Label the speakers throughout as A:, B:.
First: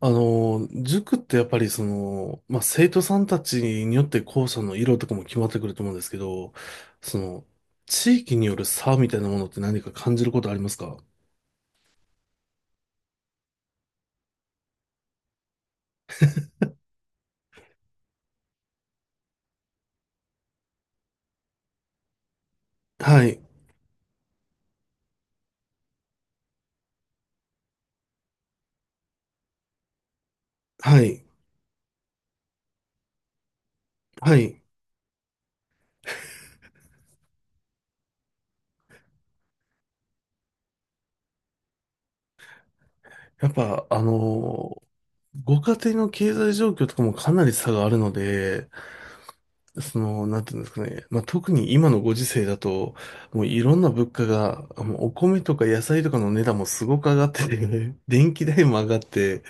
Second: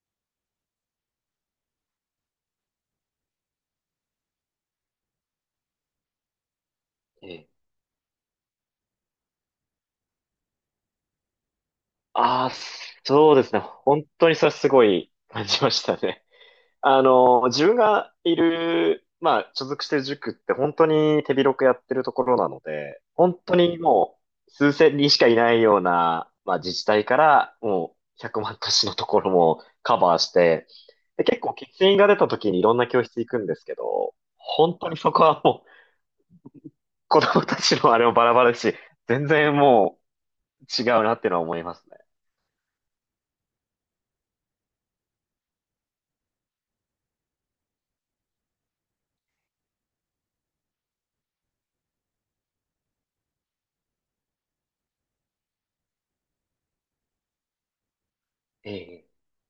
A: 塾ってやっぱり生徒さんたちによって校舎の色とかも決まってくると思うんですけど、そ
B: え
A: の、
B: え。
A: 地域による差みたいなものって何か感じることありますか？
B: ああ、そうですね。本当にそれすごい感じましたね。自分がいる、まあ、所属してる塾って本当に手広くやってるところなので、
A: は
B: 本
A: い、
B: 当にもう数千人しかいないような、まあ、自治体からもう100万都市のところもカバーして、
A: はい、
B: で、結構欠員が出た時にいろんな教室行くんですけど、
A: はい。
B: 本当にそこはもう子供たちのあれもバラバラだし、全然もう違うなっていうのは思いますね。
A: やっぱ、ご家庭の経済状況とかもかなり差があるので、その、なんていうんですかね、まあ、特に今のご時世だと、もういろんな物価が、もうお米とか野菜とかの値段もすごく上がってて、電気代も上
B: え
A: がって、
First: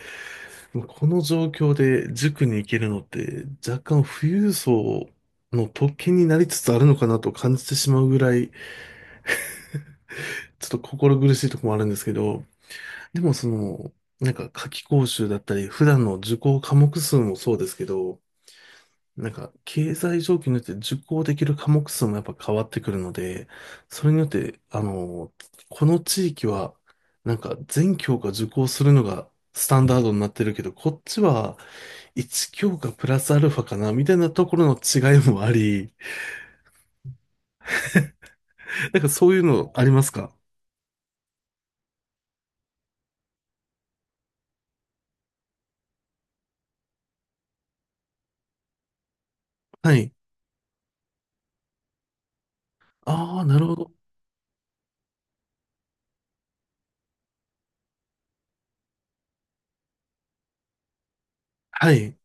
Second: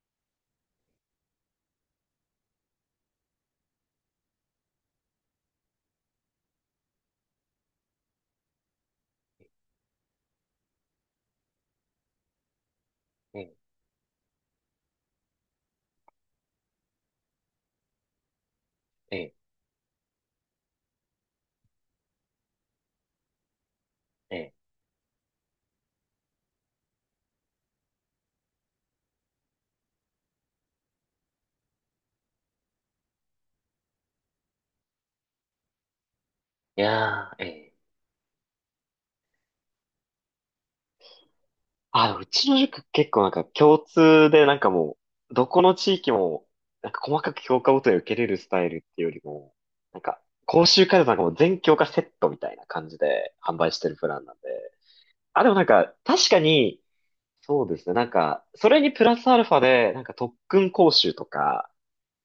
A: この状況で塾に行けるのって若干富裕層の特権になりつつあるのかなと感じてしまうぐらいちょっと心苦しいところもあるんですけど、でもそ
B: ええ
A: の、なんか夏期講習だったり普段の受講科目数もそうですけど、
B: え
A: なん
B: え、
A: か、経済状況によって受講できる科目数もやっぱ変わってくるので、それによっ
B: ええ。
A: て、この地域は、なんか全教科受講するのがスタンダードになってるけど、こっちは1教科プラスアルファかな、みたいなところの違いもあり、
B: いやー、ええ。
A: なんかそういうのありますか？
B: あ、うちの塾結構なんか共通でなんかもう、どこの地域も、なんか細かく教科ごとに受けれるスタイルっていうよりも、
A: は
B: なん
A: い。
B: か、講習会だとなんかもう全教科セットみたいな感じで
A: ああ、
B: 販
A: なる
B: 売
A: ほ
B: して
A: ど。
B: るプランなんで。あ、でもなんか、確かに、そうですね。なんか、それにプラスアルファで、なんか特訓講習とか、
A: はい。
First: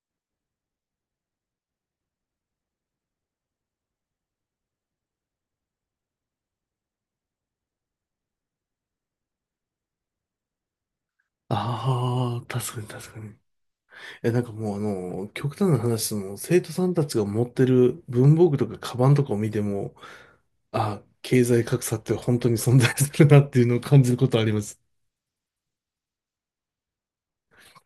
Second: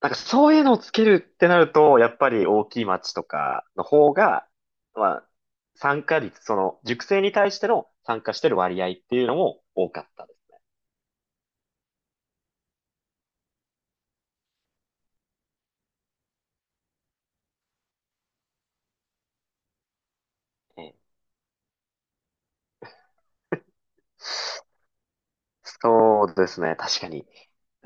B: なんかそういうのをつけるってなると、やっぱり大きい町とかの方が、まあ、参加率、その、塾生に対しての参加してる割合っていうのも多かったです
A: ああ、確かに、確かに。え、なんかもう極端な話、その生徒さんたちが持ってる文房具とかカバンとかを見ても、
B: ね。
A: あ、経済格差って本当に存在するなっていうのを感じることあります。
B: そうですね、確かに。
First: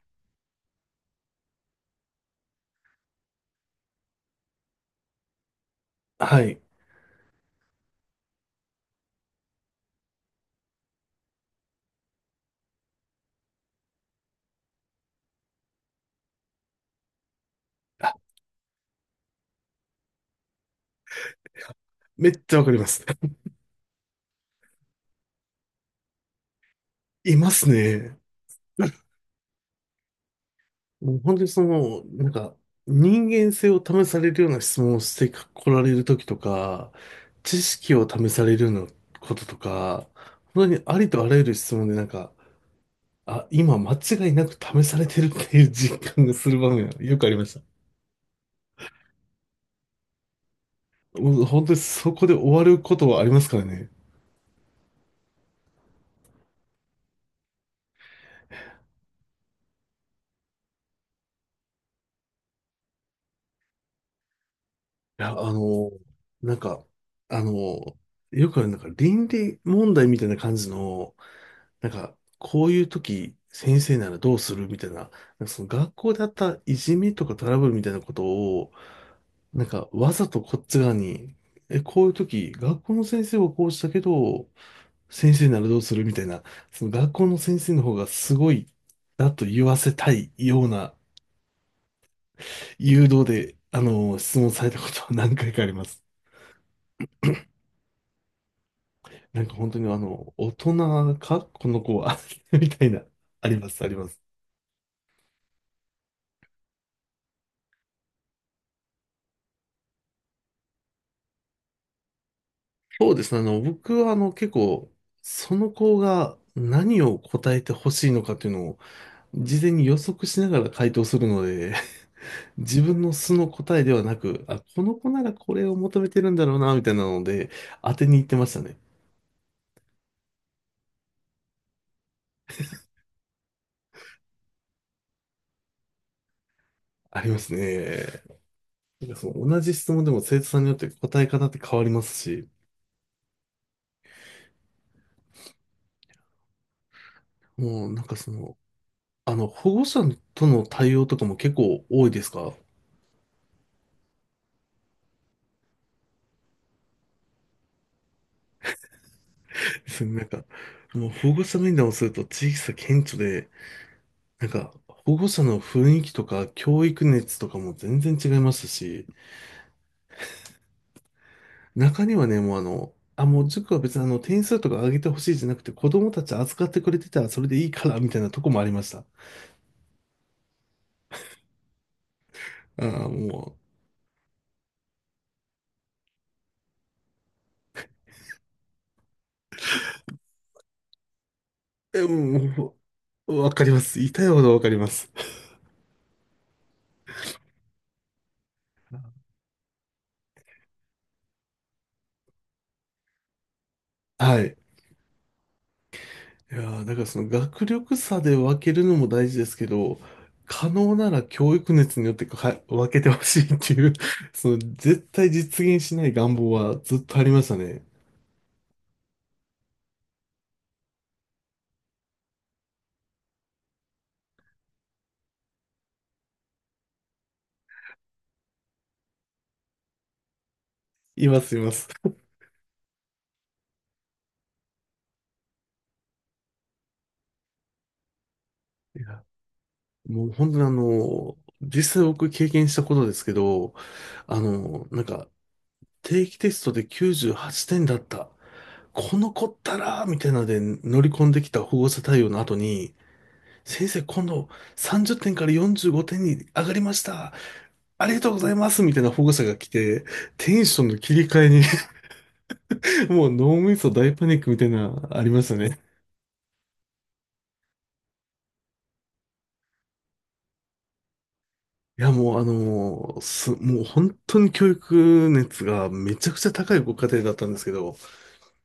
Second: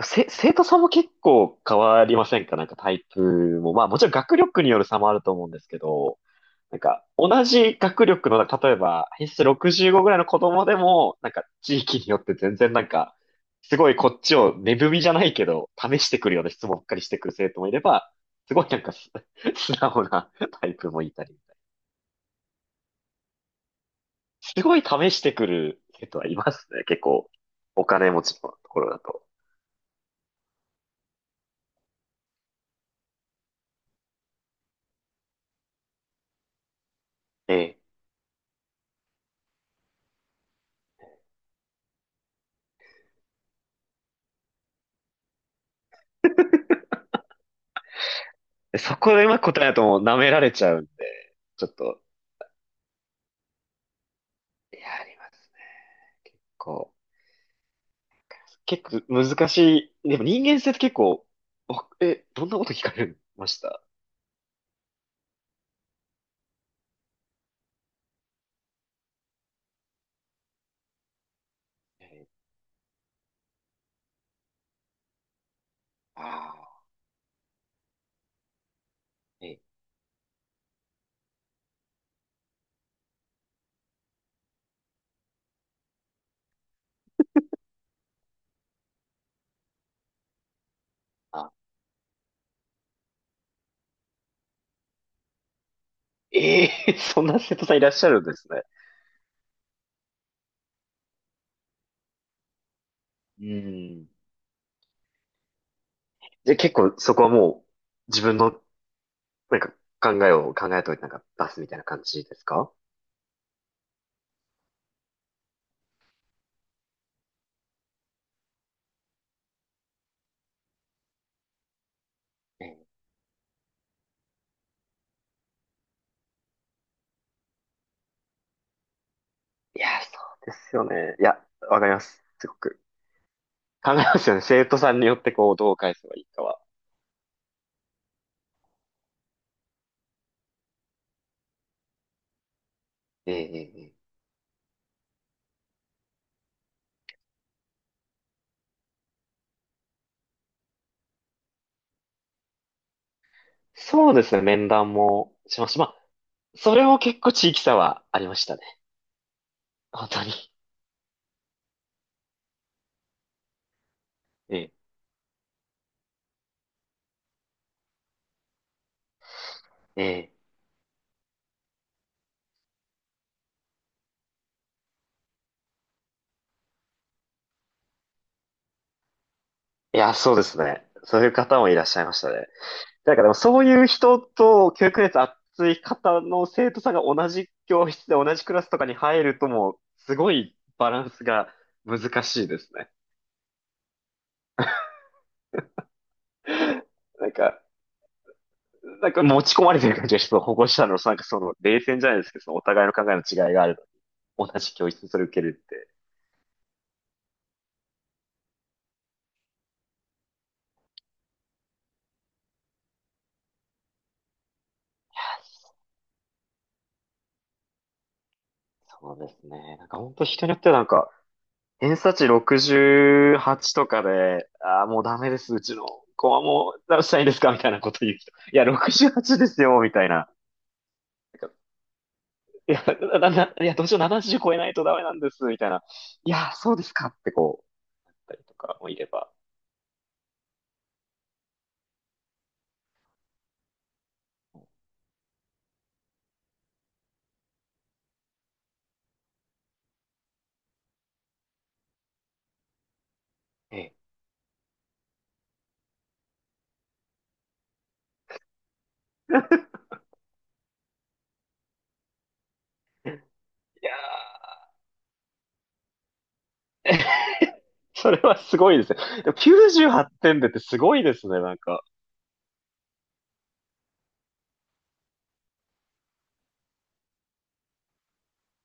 B: 生徒さんも結構変わりませんか？なんかタイプも。まあもちろん学力による差もあると思うんですけど、
A: はい。
B: なんか、同じ学力の、例えば、偏差値65ぐらいの子供でも、なんか、地域によって全然なんか、すごいこっちを値踏みじゃないけど、試してくるような質問ばっかりしてくる生徒もいれば、すごいなんか素直なタイプもいたりみたいな。
A: めっちゃわかります。
B: すごい試してくる生徒はいますね、結 構。
A: います
B: お金
A: ね。
B: 持ちのところだと。
A: もう本当にその、なんか、人間性を試されるような質問をしてこられるときとか、
B: え
A: 知
B: え。
A: 識を試されるようなこととか、本当にありとあらゆる質問でなんか、あ、今間違いなく試されてるっていう実感がする場面がよくありました。
B: でそこでうまく答えだともう舐められちゃうんで、
A: もう本
B: ちょ
A: 当
B: っ
A: に
B: と、
A: そこで終わることはありますからね。
B: いや、ありますね。こう。結構難しい。でも人間性って結構、おえ、どんなこと聞かれました？
A: いや、なんか、あの、よくある、なんか倫理問題みたいな感じの、なん
B: え
A: か、
B: ー、
A: こういう時、先生ならどうするみたいな、なんかその学校であったい
B: あ
A: じめとかトラブルみたいなことを、
B: ー、え
A: なん
B: ー、
A: か、わざとこっち側に、え、こういう時、学校の先生はこうしたけど、先生ならどうするみたいな、その学校の先生の方がすごい、だと言わせたいような
B: あ、
A: 誘導で、質問されたことは何回かあります。
B: えー そんな生徒さんいらっしゃるんですね。
A: なんか本当に大人かこの子は みたいな、
B: う
A: あります、ありま
B: ん。
A: す。
B: で、結構そこはもう自分のなんか考えを考えといてなんか出すみたいな感じですか？
A: そうですね。僕は結構、その子が何を答えてほしいのかっていうのを、事前に予測しながら回答するので、
B: ええ。
A: 自分の素の答えではなく、あ、この子ならこれを求めてるんだろうな、みたいなので、当てに行ってましたね。
B: いや、そうですよね。いや、わかります。すごく。考えますよね。生徒さんによってこう、どう返せばいいかは。
A: ありますね。なんかその同じ質問でも生徒さんによって答え方って変わりますし、
B: ええええええ、
A: もうなんかその、保護者との対応とかも結構多いですか？
B: そうですね。面談もしました。まあ、それも結構地域差はありましたね。
A: そ
B: 本
A: うな
B: 当
A: ん
B: に。
A: か、もう保護者面談をすると地域差顕著で、なん
B: ええ、
A: か、保護者の雰囲気とか教育熱とかも全然違いますし、
B: ええ。
A: 中にはね、もうあ、もう塾は別にあの点数とか上げてほしいじゃなくて、子供たち扱ってくれてたらそれでいいから、みたいなとこもありました。
B: いや、そうですね。そういう方もいらっしゃいましたね。
A: ああ、
B: なんかでも
A: も
B: そういう人と教育熱熱い方の生徒さんが同じ教室で同じクラスとかに入るともう、すごいバランスが
A: う、え、
B: 難しいです
A: も
B: ね。
A: う、わかります。痛いほどわかります。
B: なんか、なんか持ち込まれてる感じがして、その保護者のなんかその冷戦じゃないですけど、そのお互いの考えの違いがある
A: は
B: のに。
A: い。
B: 同じ教室にそれ受けるって。
A: いやーだからその学力差で分けるのも大事ですけど、可能なら教育熱によってか分けてほしいっていう その絶対実現しない願望はずっとありましたね。
B: そうですね。なんか本当人によってはなんか、偏差値68とかで、ああ、もうダメです、うちの子はもう、どうしたらいいんですかみたいなこと言う人。いや、68ですよ、みたいな。
A: いま
B: なんか、
A: す、います。
B: いや、いや、どうしよう、70超えないとダメなんです、みたいな。いや、そうですかってこう、言ったりとかもい
A: い
B: れ
A: や、
B: ば。
A: もう本当に実際僕経験したことですけど、あの、なんか定期テストで98点だった。この子ったらみたいなので乗り込んできた保護者対応の後に、
B: え
A: 先
B: え。
A: 生今度30点から45点に上がりましたありがとうございますみたいな保護者が来て、テンションの切り替えに もう脳み
B: い
A: そ
B: や
A: 大パニックみたいな、ありましたね。
B: ー、それはすごいですね。でも98点でってすごいですね、なんか。
A: いや、もうあのす、もう本当に教育熱がめちゃくちゃ高いご家庭だったんですけど、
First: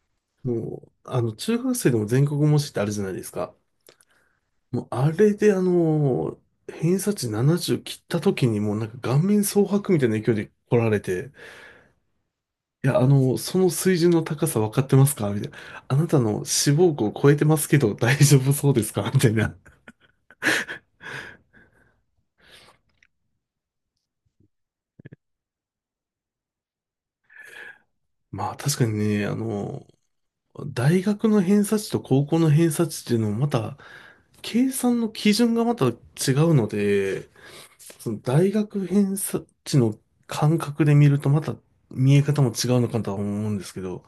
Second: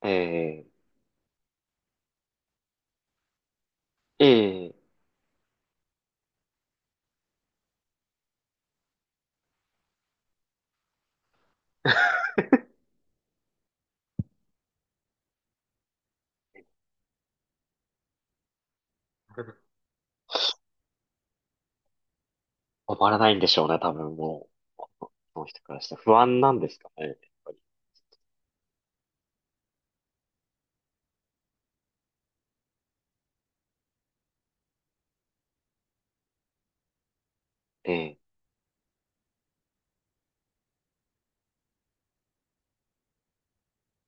B: え
A: もう、中学生でも全国模試ってあるじゃないですか。
B: え、え
A: もう、
B: え。
A: あれで偏差値70切った時にもうなんか顔面蒼白みたいな勢いで来られて、いや、その水準の高さ分かってますかみたいな。あなたの志望校を超えてますけど大丈夫そうですかみたいな。
B: 止まらないんでしょうね、多分もう。この人からしたら不安なんですかね、やっぱり。
A: まあ確かにね、大学の偏差値と高校の偏差値っていうのもまた、計算の基準がまた違うので、
B: え
A: そ
B: え。
A: の大学偏差値の感覚で見るとまた見え方も違うのかとは思うんですけど、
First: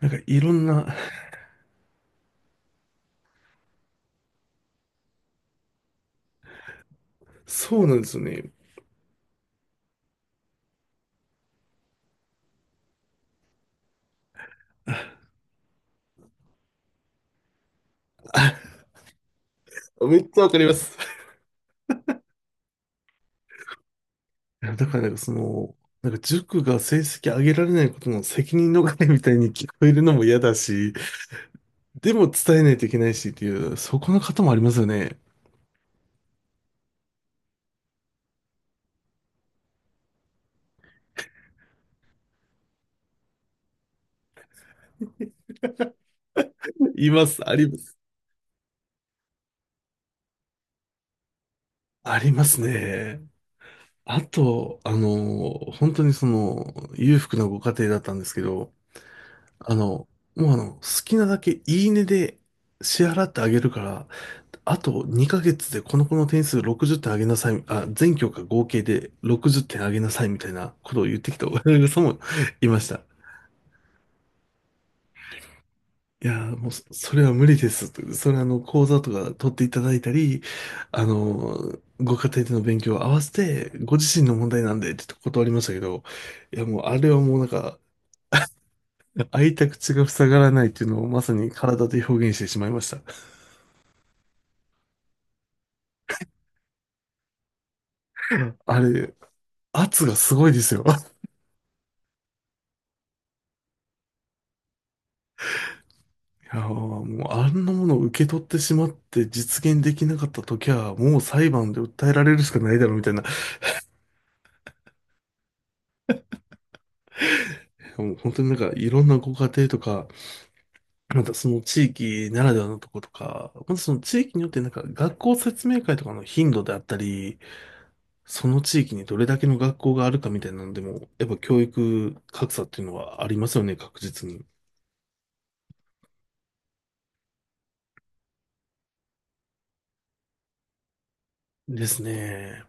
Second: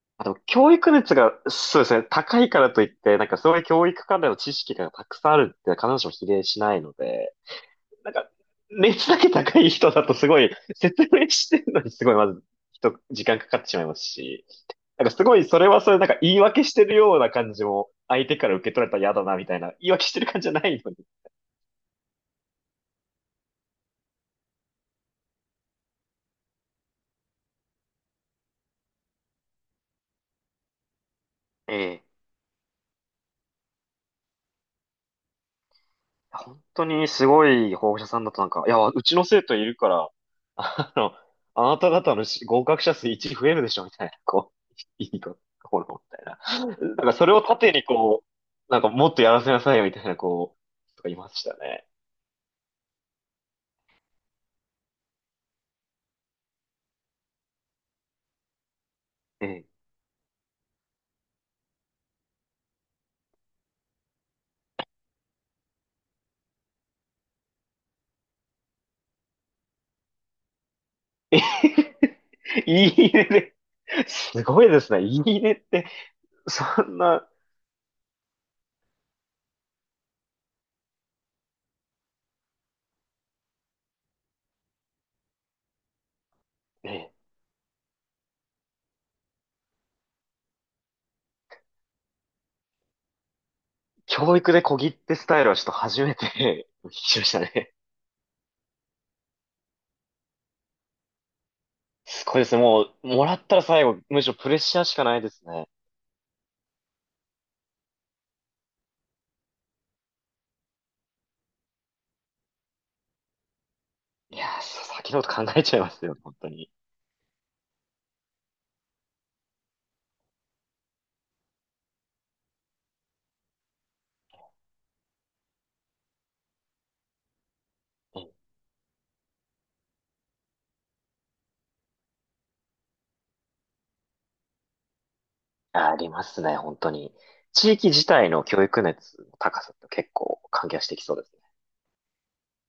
A: なんか
B: あと
A: いろん
B: 教
A: な、
B: 育熱が、そうですね、高いからといって、なんかそういう教育関連の知識がたくさんあるって必ずしも比例しないので、
A: そうなんで
B: なん
A: すよ
B: か、
A: ね。
B: 熱だけ高い人だとすごい、説明してるのにすごいまず、人、時間かかってしまいますし、なんかすごい、それはそれ、なんか言い訳してるような感じも、相手から受け 取られたら嫌だな、みたいな、言い訳
A: あ、
B: し
A: め
B: て
A: っ
B: る
A: ち
B: 感
A: ゃ
B: じじ
A: わ
B: ゃ
A: か
B: な
A: りま
B: いのに、
A: す。いやだからなんかその、なんか塾が成績上げられないことの責任逃れみたいに聞こえるのも嫌だし、
B: え
A: で
B: え。
A: も伝えないといけないしっていう、そこの方もありますよね。
B: 本当にすごい保護者さんだとなんか、いや、うちの生徒いるから、あの、あなた方の合格者数1増えるでしょみたいな、こう、いいとこの、みたいな。なん
A: い
B: かそ
A: ま
B: れを
A: す、あり
B: 盾
A: ま
B: に
A: す。
B: こう、なんかもっとやらせなさいよみたいな、こう、とかいましたね。
A: ありますね。あと、本当にその、裕福なご家庭だったんですけど、あ
B: え
A: の、もうあの、好きなだけいいねで支払ってあげるから、あと2ヶ月でこの子の点数60点上げなさい、あ、全教科合計で60点上げなさいみたいなことを言ってき
B: え。
A: た親御さんも いまし
B: い
A: た。
B: いねで、すごいですね。いいねって、
A: いやー、もうそ、
B: そん
A: それ
B: な、
A: は無理ですと。それは講座とか取っていただいたり、ご家庭での勉強を合わせて、ご自身の問題なんで、って断りましたけど、いや、もうあれ
B: ね、
A: はもうなんか、開いた口が塞がらないっていうのをまさに体で表現してしまいました。
B: 教育で小切手スタイルはちょっと初めて 聞きましたね。
A: あれ、圧がすごいですよ。
B: すごいですね。もう、もらったら最後、むしろプレッシャーしかないですね。
A: いやー、もうあんなものを受け取ってしまって実現できなかった時は、もう裁判で訴えられるしかないだろうみたいな。
B: いやー、そう先のこと考えちゃいますよ、本当に。
A: もう本当になんかいろんなご家庭とか、またその地域ならではのとことか、またその地域によってなんか学校説明会とかの頻度であったり、
B: うん。
A: その地域にどれだけの学校があるかみたいなのでも、やっぱ教育格差っていうのはありますよね、確実に。
B: ありますね、本当に。地域自体の教育熱の高さって結構関係してきそうです。
A: ですね。